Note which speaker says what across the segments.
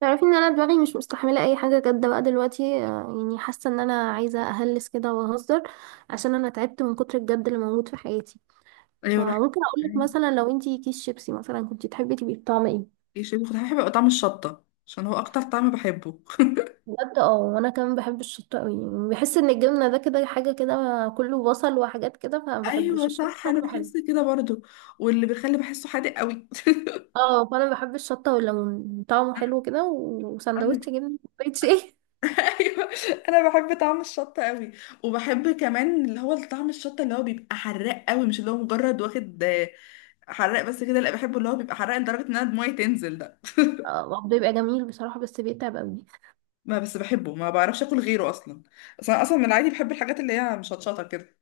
Speaker 1: تعرفي ان انا دماغي مش مستحمله اي حاجه جد بقى دلوقتي. يعني حاسه ان انا عايزه اهلس كده واهزر عشان انا تعبت من كتر الجد اللي موجود في حياتي.
Speaker 2: ايوه روح.
Speaker 1: فممكن اقول لك مثلا لو انتي كيس شيبسي مثلا كنتي تحبي تبقي بطعم ايه؟
Speaker 2: يشيل بخضار، بحب يبقى طعم الشطة عشان هو اكتر طعم بحبه.
Speaker 1: بجد اه، وانا كمان بحب الشطه قوي، يعني بحس ان الجبنه ده كده حاجه كده، كله بصل وحاجات كده فما بحبوش
Speaker 2: ايوه
Speaker 1: الشطه.
Speaker 2: صح، انا
Speaker 1: طعمه حلو.
Speaker 2: بحس كده برضو. واللي بيخلي بحسه حادق قوي
Speaker 1: اه، فانا بحب الشطه والليمون طعمه حلو كده
Speaker 2: انا ب...
Speaker 1: وسندوتش جبنه كوبايه شاي.
Speaker 2: ايوه، انا بحب طعم الشطه قوي. وبحب كمان اللي هو طعم الشطه اللي هو بيبقى حراق قوي، مش اللي هو مجرد واخد حراق بس كده، لا بحبه اللي هو بيبقى حراق لدرجه ان انا دموعي تنزل ده.
Speaker 1: بيبقى جميل بصراحه بس بيتعب قوي.
Speaker 2: ما بس بحبه، ما بعرفش اكل غيره اصلا. اصلا من العادي بحب الحاجات اللي هي مشطشطه كده.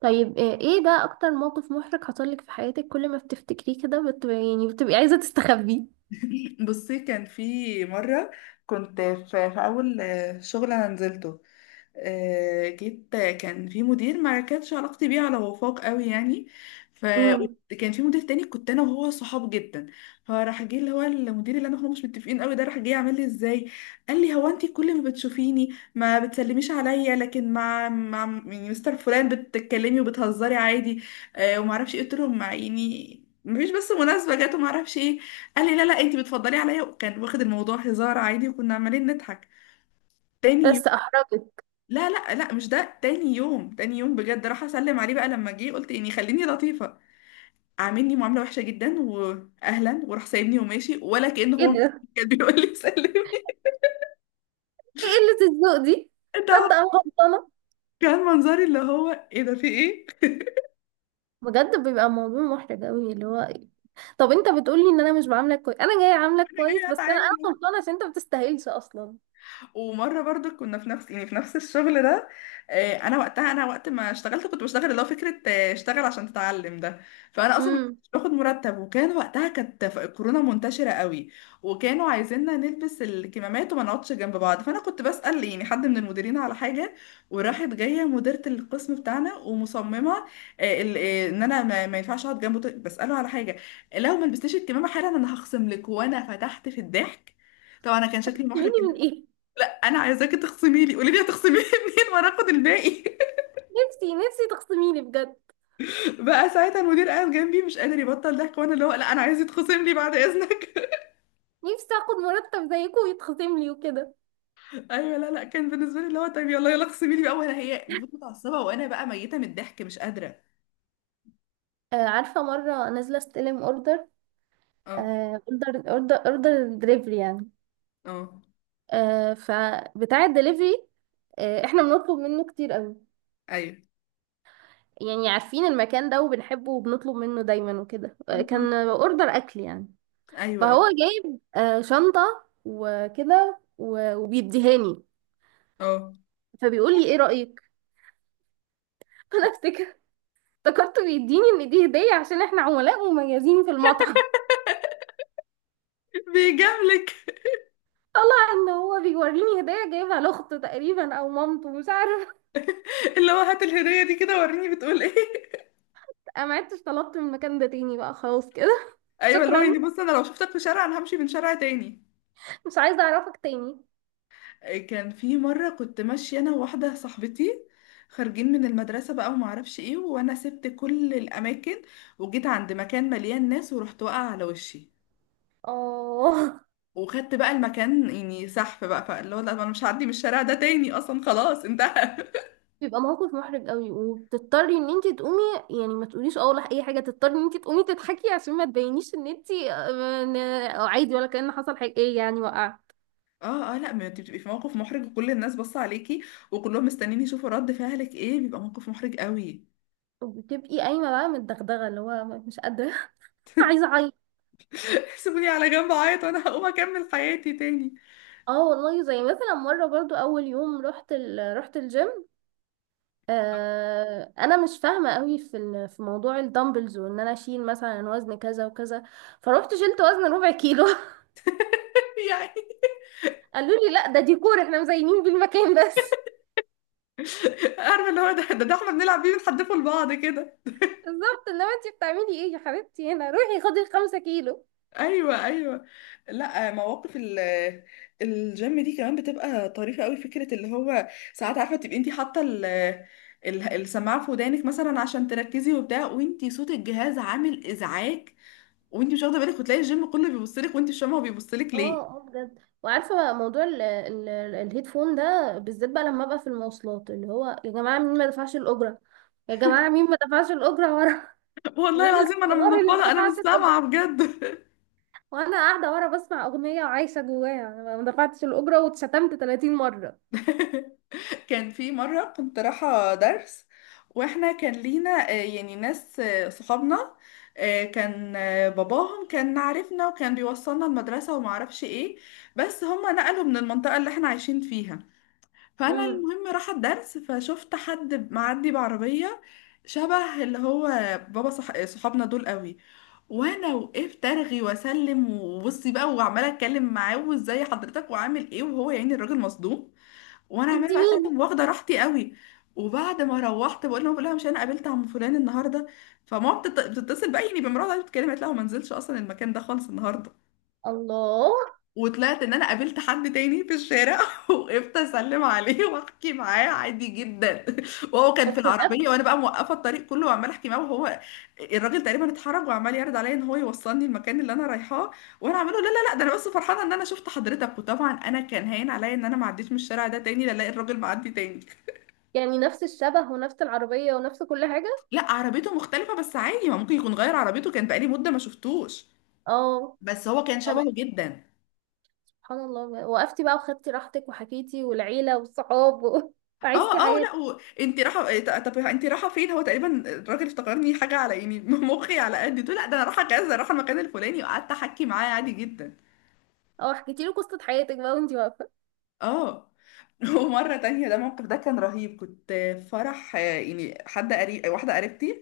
Speaker 1: طيب، ايه بقى اكتر موقف محرج حصلك في حياتك كل ما بتفتكريه كده يعني بتبقي عايزة تستخبيه؟
Speaker 2: بصي، كان في مرة كنت في أول شغل أنا نزلته. جيت، كان في مدير ما كانتش علاقتي بيه على وفاق قوي يعني.
Speaker 1: امم.
Speaker 2: فكان في مدير تاني كنت انا وهو صحاب جدا. فراح جه اللي هو المدير اللي انا وهو مش متفقين قوي ده، راح جه يعمل لي ازاي. قال لي هو انت كل ما بتشوفيني ما بتسلميش عليا، لكن مع يعني مستر فلان بتتكلمي وبتهزري عادي. وما اعرفش ايه، قلت له يعني مفيش، بس مناسبة جات وما اعرفش ايه. قال لي لا لا انت بتفضلي عليا، وكان واخد الموضوع هزار عادي، وكنا عمالين نضحك. تاني
Speaker 1: بس احرجت.
Speaker 2: لا لا لا، مش ده. تاني يوم، تاني يوم بجد راح اسلم عليه بقى لما جه، قلت يعني خليني لطيفه. عاملني معامله وحشه جدا، واهلا وراح سايبني وماشي، ولا كأن
Speaker 1: ايه
Speaker 2: هو
Speaker 1: ده؟
Speaker 2: كان بيقول لي سلمي.
Speaker 1: ايه قلة الذوق دي؟
Speaker 2: ده
Speaker 1: تصدق انا غلطانة.
Speaker 2: كان منظري اللي هو ايه ده، في ايه؟
Speaker 1: بجد بيبقى موضوع محرج قوي اللي هو. طب انت بتقولي ان انا مش بعاملك كويس، انا جاية عاملك
Speaker 2: انا
Speaker 1: كويس،
Speaker 2: ليه
Speaker 1: بس انا
Speaker 2: هتعامل؟
Speaker 1: غلطانة عشان انت ما بتستاهلش اصلا.
Speaker 2: ومره برضو كنا في نفس، يعني في نفس الشغل ده. انا وقتها، انا وقت ما اشتغلت كنت بشتغل اللي هو فكره، اشتغل عشان تتعلم ده. فانا اصلا ما
Speaker 1: امم.
Speaker 2: كنتش باخد مرتب. وكان وقتها كانت الكورونا منتشره قوي، وكانوا عايزيننا نلبس الكمامات وما نقعدش جنب بعض. فانا كنت بسال يعني حد من المديرين على حاجه، وراحت جايه مديره القسم بتاعنا ومصممه، ان انا ما ينفعش اقعد جنبه بساله على حاجه. لو ما لبستيش الكمامه حالا انا هخصم لك، وانا فتحت في الضحك. طبعا انا كان شكلي محرج.
Speaker 1: تخصميني من ايه؟
Speaker 2: انا عايزاكي تخصمي لي، قولي لي هتخصمي لي منين وانا اخد الباقي.
Speaker 1: نفسي تخصميني بجد.
Speaker 2: بقى ساعتها المدير قاعد جنبي مش قادر يبطل ضحك، وانا اللي هو لا انا عايز يتخصم لي بعد اذنك.
Speaker 1: نفسي اخد مرتب زيكم ويتخصم لي وكده.
Speaker 2: ايوه لا لا، كان بالنسبه لي اللي هو طيب يلا يلا اخصمي لي بقى، وانا هي المفروض متعصبه، وانا بقى ميته من الضحك مش قادره.
Speaker 1: عارفة مرة نازلة استلم اوردر.
Speaker 2: اه،
Speaker 1: اوردر دليفري يعني.
Speaker 2: اه،
Speaker 1: فبتاع الدليفري، احنا بنطلب منه كتير قوي،
Speaker 2: ايوه.
Speaker 1: يعني عارفين المكان ده وبنحبه وبنطلب منه دايما وكده. كان اوردر اكل يعني.
Speaker 2: ايوه، اه،
Speaker 1: فهو جايب شنطة وكده وبيديهاني.
Speaker 2: اه.
Speaker 1: فبيقول لي ايه رأيك. فانا افتكر، افتكرته بيديني ان دي هدية عشان احنا عملاء مميزين في المطعم.
Speaker 2: بيجاملك.
Speaker 1: طلع ان هو بيوريني هدية جايبها لاخته تقريبا او مامته مش عارف.
Speaker 2: اللي هو هات الهديه دي كده وريني بتقول ايه.
Speaker 1: انا ما عدتش طلبت من المكان ده تاني بقى خلاص كده.
Speaker 2: ايوه، اللي هو
Speaker 1: شكرا،
Speaker 2: يعني بص انا لو شفتك في شارع انا همشي من شارع تاني.
Speaker 1: مش عايزة اعرفك تاني.
Speaker 2: كان في مرة كنت ماشية أنا وواحدة صاحبتي، خارجين من المدرسة بقى وما اعرفش ايه، وانا سبت كل الاماكن وجيت عند مكان مليان ناس، ورحت واقعة على وشي.
Speaker 1: اه.
Speaker 2: وخدت بقى المكان يعني سحب بقى، فاللي هو لا انا مش هعدي من الشارع ده تاني اصلا، خلاص انتهى.
Speaker 1: بيبقى موقف محرج قوي وبتضطري ان انت تقومي، يعني ما تقوليش اه ولا اي حاجه، تضطري ان انت تقومي تضحكي عشان ما تبينيش ان انت إن- عادي ولا كأن حصل حاجه، ايه يعني وقع.
Speaker 2: اه اه، لا ما انت بتبقي في موقف محرج وكل الناس باصه عليكي، وكلهم مستنيين يشوفوا رد فعلك ايه، بيبقى موقف محرج قوي.
Speaker 1: وبتبقي قايمه بقى متدغدغه اللي هو مش قادره. عايزه اعيط.
Speaker 2: سيبوني على جنب اعيط وانا هقوم اكمل حياتي تاني.
Speaker 1: اه والله، زي مثلا مره برضو اول يوم رحت رحت الجيم. آه، انا مش فاهمه قوي في في موضوع الدمبلز وان انا اشيل مثلا وزن كذا وكذا. فروحت شلت وزن ربع كيلو.
Speaker 2: يعني
Speaker 1: قالوا لي لا ده ديكور احنا مزينين بالمكان بس.
Speaker 2: عارفه اللي هو ده احنا بنلعب بيه بنحدفه لبعض كده.
Speaker 1: بالظبط، انما انت بتعملي ايه يا حبيبتي، هنا روحي خدي الخمسة كيلو.
Speaker 2: ايوه ايوه. لا مواقف الجيم دي كمان بتبقى طريفه قوي فكره. اللي هو ساعات عارفه تبقي انت حاطه السماعه في ودانك مثلا عشان تركزي وبتاع، وانت صوت الجهاز عامل ازعاج وانت مش واخده بالك، وتلاقي الجيم كله بيبص لك وانت مش فاهمه هو بيبص لك
Speaker 1: اه
Speaker 2: ليه.
Speaker 1: اه بجد. وعارفه موضوع الهيدفون ده بالذات بقى لما ابقى في المواصلات، اللي هو يا جماعه مين ما دفعش الاجره، يا جماعه مين ما دفعش الاجره ورا.
Speaker 2: والله
Speaker 1: مين
Speaker 2: العظيم انا
Speaker 1: الحوار اللي ما
Speaker 2: منفضه، انا مش
Speaker 1: دفعش الاجره؟
Speaker 2: سامعه بجد.
Speaker 1: وانا قاعده ورا بسمع اغنيه وعايشه جواها أنا ما دفعتش الاجره، واتشتمت 30 مره.
Speaker 2: كان في مرة كنت رايحة درس، واحنا كان لينا يعني ناس، صحابنا، آه، كان آه، باباهم كان عارفنا وكان بيوصلنا المدرسة ومعرفش ايه. بس هما نقلوا من المنطقة اللي احنا عايشين فيها. فأنا
Speaker 1: امم.
Speaker 2: المهم رايحة الدرس، فشفت حد معدي بعربية شبه اللي هو صحابنا دول قوي. وانا وقفت ارغي واسلم وبصي بقى، وعماله اتكلم معاه وازاي حضرتك وعامل ايه، وهو يعني الراجل مصدوم، وانا
Speaker 1: انت
Speaker 2: عماله بقى
Speaker 1: مين؟
Speaker 2: اسلم واخده راحتي قوي. وبعد ما روحت بقول لهم، بقول لها مش انا قابلت عم فلان النهارده؟ فماما بتتصل بقى يعني بمراتها قاعدة بتتكلم، قالت لها هو ما نزلش اصلا المكان ده خالص النهارده.
Speaker 1: الله.
Speaker 2: وطلعت ان انا قابلت حد تاني في الشارع وقفت اسلم عليه واحكي معاه عادي جدا. وهو كان
Speaker 1: بس
Speaker 2: في العربيه،
Speaker 1: نفس،
Speaker 2: وانا بقى موقفه الطريق كله وعماله احكي معاه، وهو الراجل تقريبا اتحرج وعمال يعرض عليا ان هو يوصلني المكان اللي انا رايحاه. وانا عامله لا لا لا، ده انا بس فرحانه ان انا شفت حضرتك، وطبعا انا كان هاين عليا ان انا ما عديتش من الشارع ده تاني لا الاقي الراجل معدي تاني.
Speaker 1: يعني نفس الشبه ونفس العربيه ونفس كل حاجه.
Speaker 2: لا عربيته مختلفة، بس عادي، ما ممكن يكون غير عربيته، كان بقالي مدة ما شفتوش.
Speaker 1: اه.
Speaker 2: بس هو كان شبهه
Speaker 1: عملت،
Speaker 2: جدا.
Speaker 1: سبحان الله، وقفتي بقى وخدتي راحتك وحكيتي والعيلة والصحاب
Speaker 2: اه
Speaker 1: وعشتي
Speaker 2: اه، لا
Speaker 1: حياتك.
Speaker 2: و... انت رايحة إيه، طب انت رايحة فين؟ هو تقريبا الراجل افتكرني حاجة على يعني مخي على قد ده، لا ده انا رايحة كذا، رايحة المكان الفلاني، وقعدت احكي معاه عادي جدا.
Speaker 1: اه، حكيتي له قصة حياتك بقى وانتي واقفة.
Speaker 2: اه. ومرة تانية، ده الموقف ده كان رهيب. كنت في فرح، يعني حد قريب، واحدة قريبتي.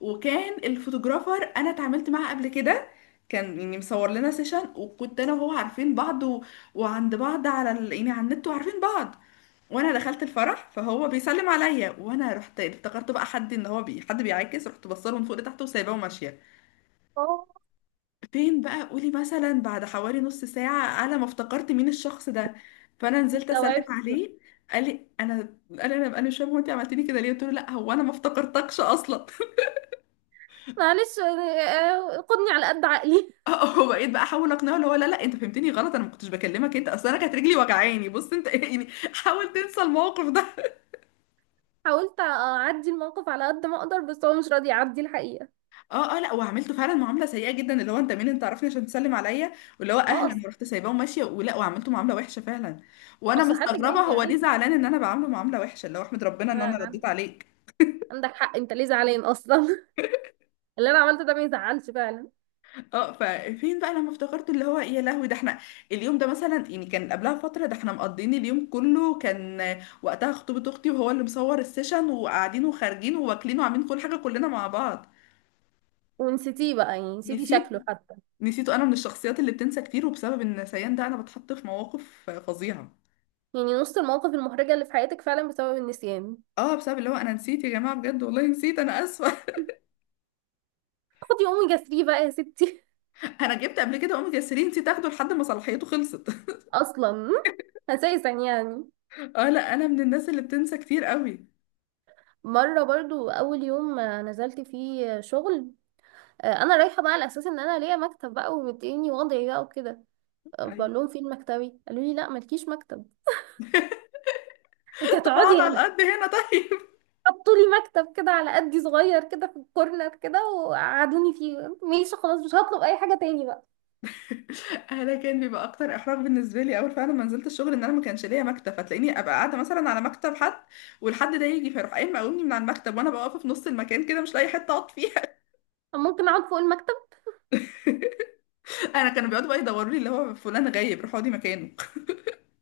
Speaker 2: وكان الفوتوغرافر انا اتعاملت معاه قبل كده، كان يعني مصور لنا سيشن، وكنت انا وهو عارفين بعض وعند بعض على يعني على النت، وعارفين بعض. وانا دخلت الفرح فهو بيسلم عليا، وانا رحت افتكرت بقى حد ان هو حد بيعاكس، رحت بصله من فوق لتحت وسايباه وماشية.
Speaker 1: اه.
Speaker 2: فين بقى؟ قولي مثلا بعد حوالي نص ساعة، على ما افتكرت مين الشخص ده، فأنا نزلت أسلم
Speaker 1: استوعبت بقى.
Speaker 2: عليه. قال لي أنا، أنا مش فاهمة هو أنت عملتيني كده ليه؟ قلت له لا، هو أنا ما افتكرتكش أصلا.
Speaker 1: معلش، خدني على قد عقلي.
Speaker 2: وبقيت بقى أحاول أقنعه اللي هو لا لا، أنت فهمتني غلط، أنا ما كنتش بكلمك أنت، أصل أنا كانت رجلي وجعاني، بص أنت يعني حاول تنسى الموقف ده.
Speaker 1: حاولت اعدي الموقف على قد ما اقدر بس هو مش راضي يعدي الحقيقة.
Speaker 2: اه اه، لا وعملته فعلا معامله سيئه جدا، اللي هو انت مين؟ انت عارفني عشان تسلم عليا؟ واللي هو
Speaker 1: اه،
Speaker 2: اهلا،
Speaker 1: اصل،
Speaker 2: ورحت سايباه وماشيه ولا، وعملته معامله وحشه فعلا. وانا
Speaker 1: اصل حد
Speaker 2: مستغربه
Speaker 1: جاي
Speaker 2: هو ليه
Speaker 1: يعيك.
Speaker 2: زعلان ان انا بعامله معامله وحشه، اللي هو احمد ربنا ان
Speaker 1: أنا-
Speaker 2: انا
Speaker 1: أنا
Speaker 2: رديت عليك.
Speaker 1: عندك حق، انت ليه زعلان اصلا؟ اللي انا عملته ده ما يزعلش فعلا.
Speaker 2: اه. ففين بقى لما افتكرت اللي هو يا لهوي، ده احنا اليوم ده مثلا، يعني كان قبلها فتره ده احنا مقضيين اليوم كله، كان وقتها خطوبه اختي وهو اللي مصور السيشن، وقاعدين وخارجين وواكلين وعاملين كل حاجه كلنا مع بعض.
Speaker 1: ونسيتيه بقى، يعني نسيتي
Speaker 2: نسيت.
Speaker 1: شكله حتى؟
Speaker 2: نسيته. انا من الشخصيات اللي بتنسى كتير، وبسبب النسيان ده انا بتحط في مواقف فظيعه.
Speaker 1: يعني نص المواقف المحرجة اللي في حياتك فعلا بسبب النسيان.
Speaker 2: اه، بسبب اللي هو انا نسيت، يا جماعه بجد والله نسيت، انا اسفه.
Speaker 1: خدي اوميجا 3 بقى يا ستي.
Speaker 2: انا جبت قبل كده اوميجا 3 نسيت اخده لحد ما صلاحيته خلصت.
Speaker 1: اصلا، اساسا يعني.
Speaker 2: اه لا، انا من الناس اللي بتنسى كتير قوي.
Speaker 1: مره برضو اول يوم نزلت فيه شغل. انا رايحه بقى على اساس ان انا ليا مكتب بقى ومديني وضعي بقى وكده.
Speaker 2: ايوه.
Speaker 1: بقول لهم فين مكتبي، قالوا لي لا مالكيش مكتب، انت
Speaker 2: طب اقعد
Speaker 1: هتقعدي
Speaker 2: على
Speaker 1: هنا.
Speaker 2: القد هنا طيب.
Speaker 1: حطوا لي مكتب كده على قدي صغير كده في الكورنر كده وقعدوني فيه. ماشي خلاص مش هطلب اي حاجه تاني بقى.
Speaker 2: انا كان بيبقى اكتر احراج بالنسبه لي اول فعلا ما نزلت الشغل ان انا ما كانش ليا مكتب، فتلاقيني ابقى قاعده مثلا على مكتب حد، والحد ده يجي فيروح قايم مقومني من على المكتب، وانا بقى واقفه في نص المكان كده مش لاقي حته اقعد فيها.
Speaker 1: طب ممكن اقعد فوق المكتب؟
Speaker 2: انا كانوا بيقعدوا بقى يدوروا لي اللي هو فلان غايب روح اقعدي مكانه.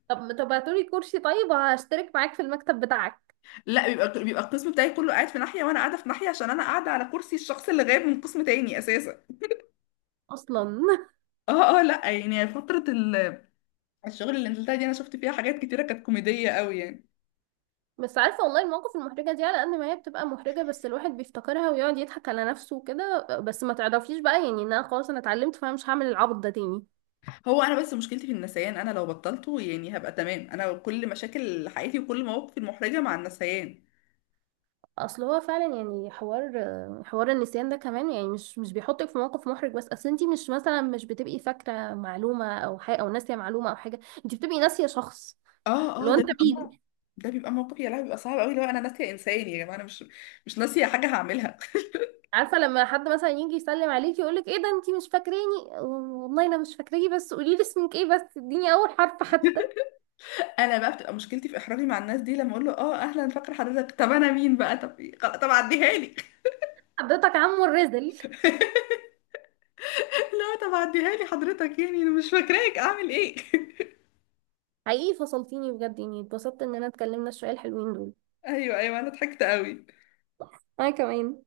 Speaker 1: طب، هاتولي كرسي طيب، هشترك معاك في المكتب بتاعك.
Speaker 2: لا، بيبقى بيبقى القسم بتاعي كله قاعد في ناحيه، وانا قاعده في ناحيه عشان انا قاعده على كرسي الشخص اللي غايب من قسم تاني اساسا.
Speaker 1: اصلا.
Speaker 2: اه اه، لا يعني فترة الشغل اللي نزلتها دي انا شفت فيها حاجات كتيرة كانت كوميدية قوي يعني.
Speaker 1: بس عارفة والله، المواقف المحرجة دي على قد ما هي بتبقى محرجة بس الواحد بيفتكرها ويقعد يضحك على نفسه وكده، بس ما تعرفيش بقى يعني ان انا خلاص انا اتعلمت فانا مش هعمل العبط ده تاني.
Speaker 2: هو انا بس مشكلتي في النسيان، انا لو بطلته يعني هبقى تمام، انا كل مشاكل حياتي وكل مواقفي المحرجة مع النسيان.
Speaker 1: اصل هو فعلا يعني حوار، حوار النسيان ده كمان يعني مش بيحطك في موقف محرج بس، اصل انتي مش مثلا مش بتبقي فاكرة معلومة او حاجة او ناسية معلومة او حاجة، انتي بتبقي ناسية شخص.
Speaker 2: اه
Speaker 1: اللي
Speaker 2: اه،
Speaker 1: هو
Speaker 2: ده
Speaker 1: انت
Speaker 2: بيبقى موقف،
Speaker 1: مين.
Speaker 2: ده بيبقى موقف يا لهوي، بيبقى صعب قوي لو انا ناسية انسان، يا جماعة انا مش ناسية حاجة هعملها.
Speaker 1: عارفة لما حد مثلا يجي يسلم عليكي يقولك ايه ده انتي مش فاكراني؟ والله انا مش فاكراكي بس قوليلي اسمك ايه، بس اديني اول حرف حتى.
Speaker 2: انا بقى بتبقى مشكلتي في احراجي مع الناس دي لما اقول له اه اهلا فاكر حضرتك، طب انا مين بقى؟ طب إيه؟ خلاص، طب عديها لي.
Speaker 1: حضرتك عمو الرزل.
Speaker 2: لا طب عديها لي حضرتك، يعني انا مش فاكراك اعمل ايه؟
Speaker 1: حقيقي فصلتيني بجد، يعني اتبسطت ان انا اتكلمنا شوية الحلوين دول.
Speaker 2: ايوه ايوه، انا ضحكت قوي.
Speaker 1: انا كمان.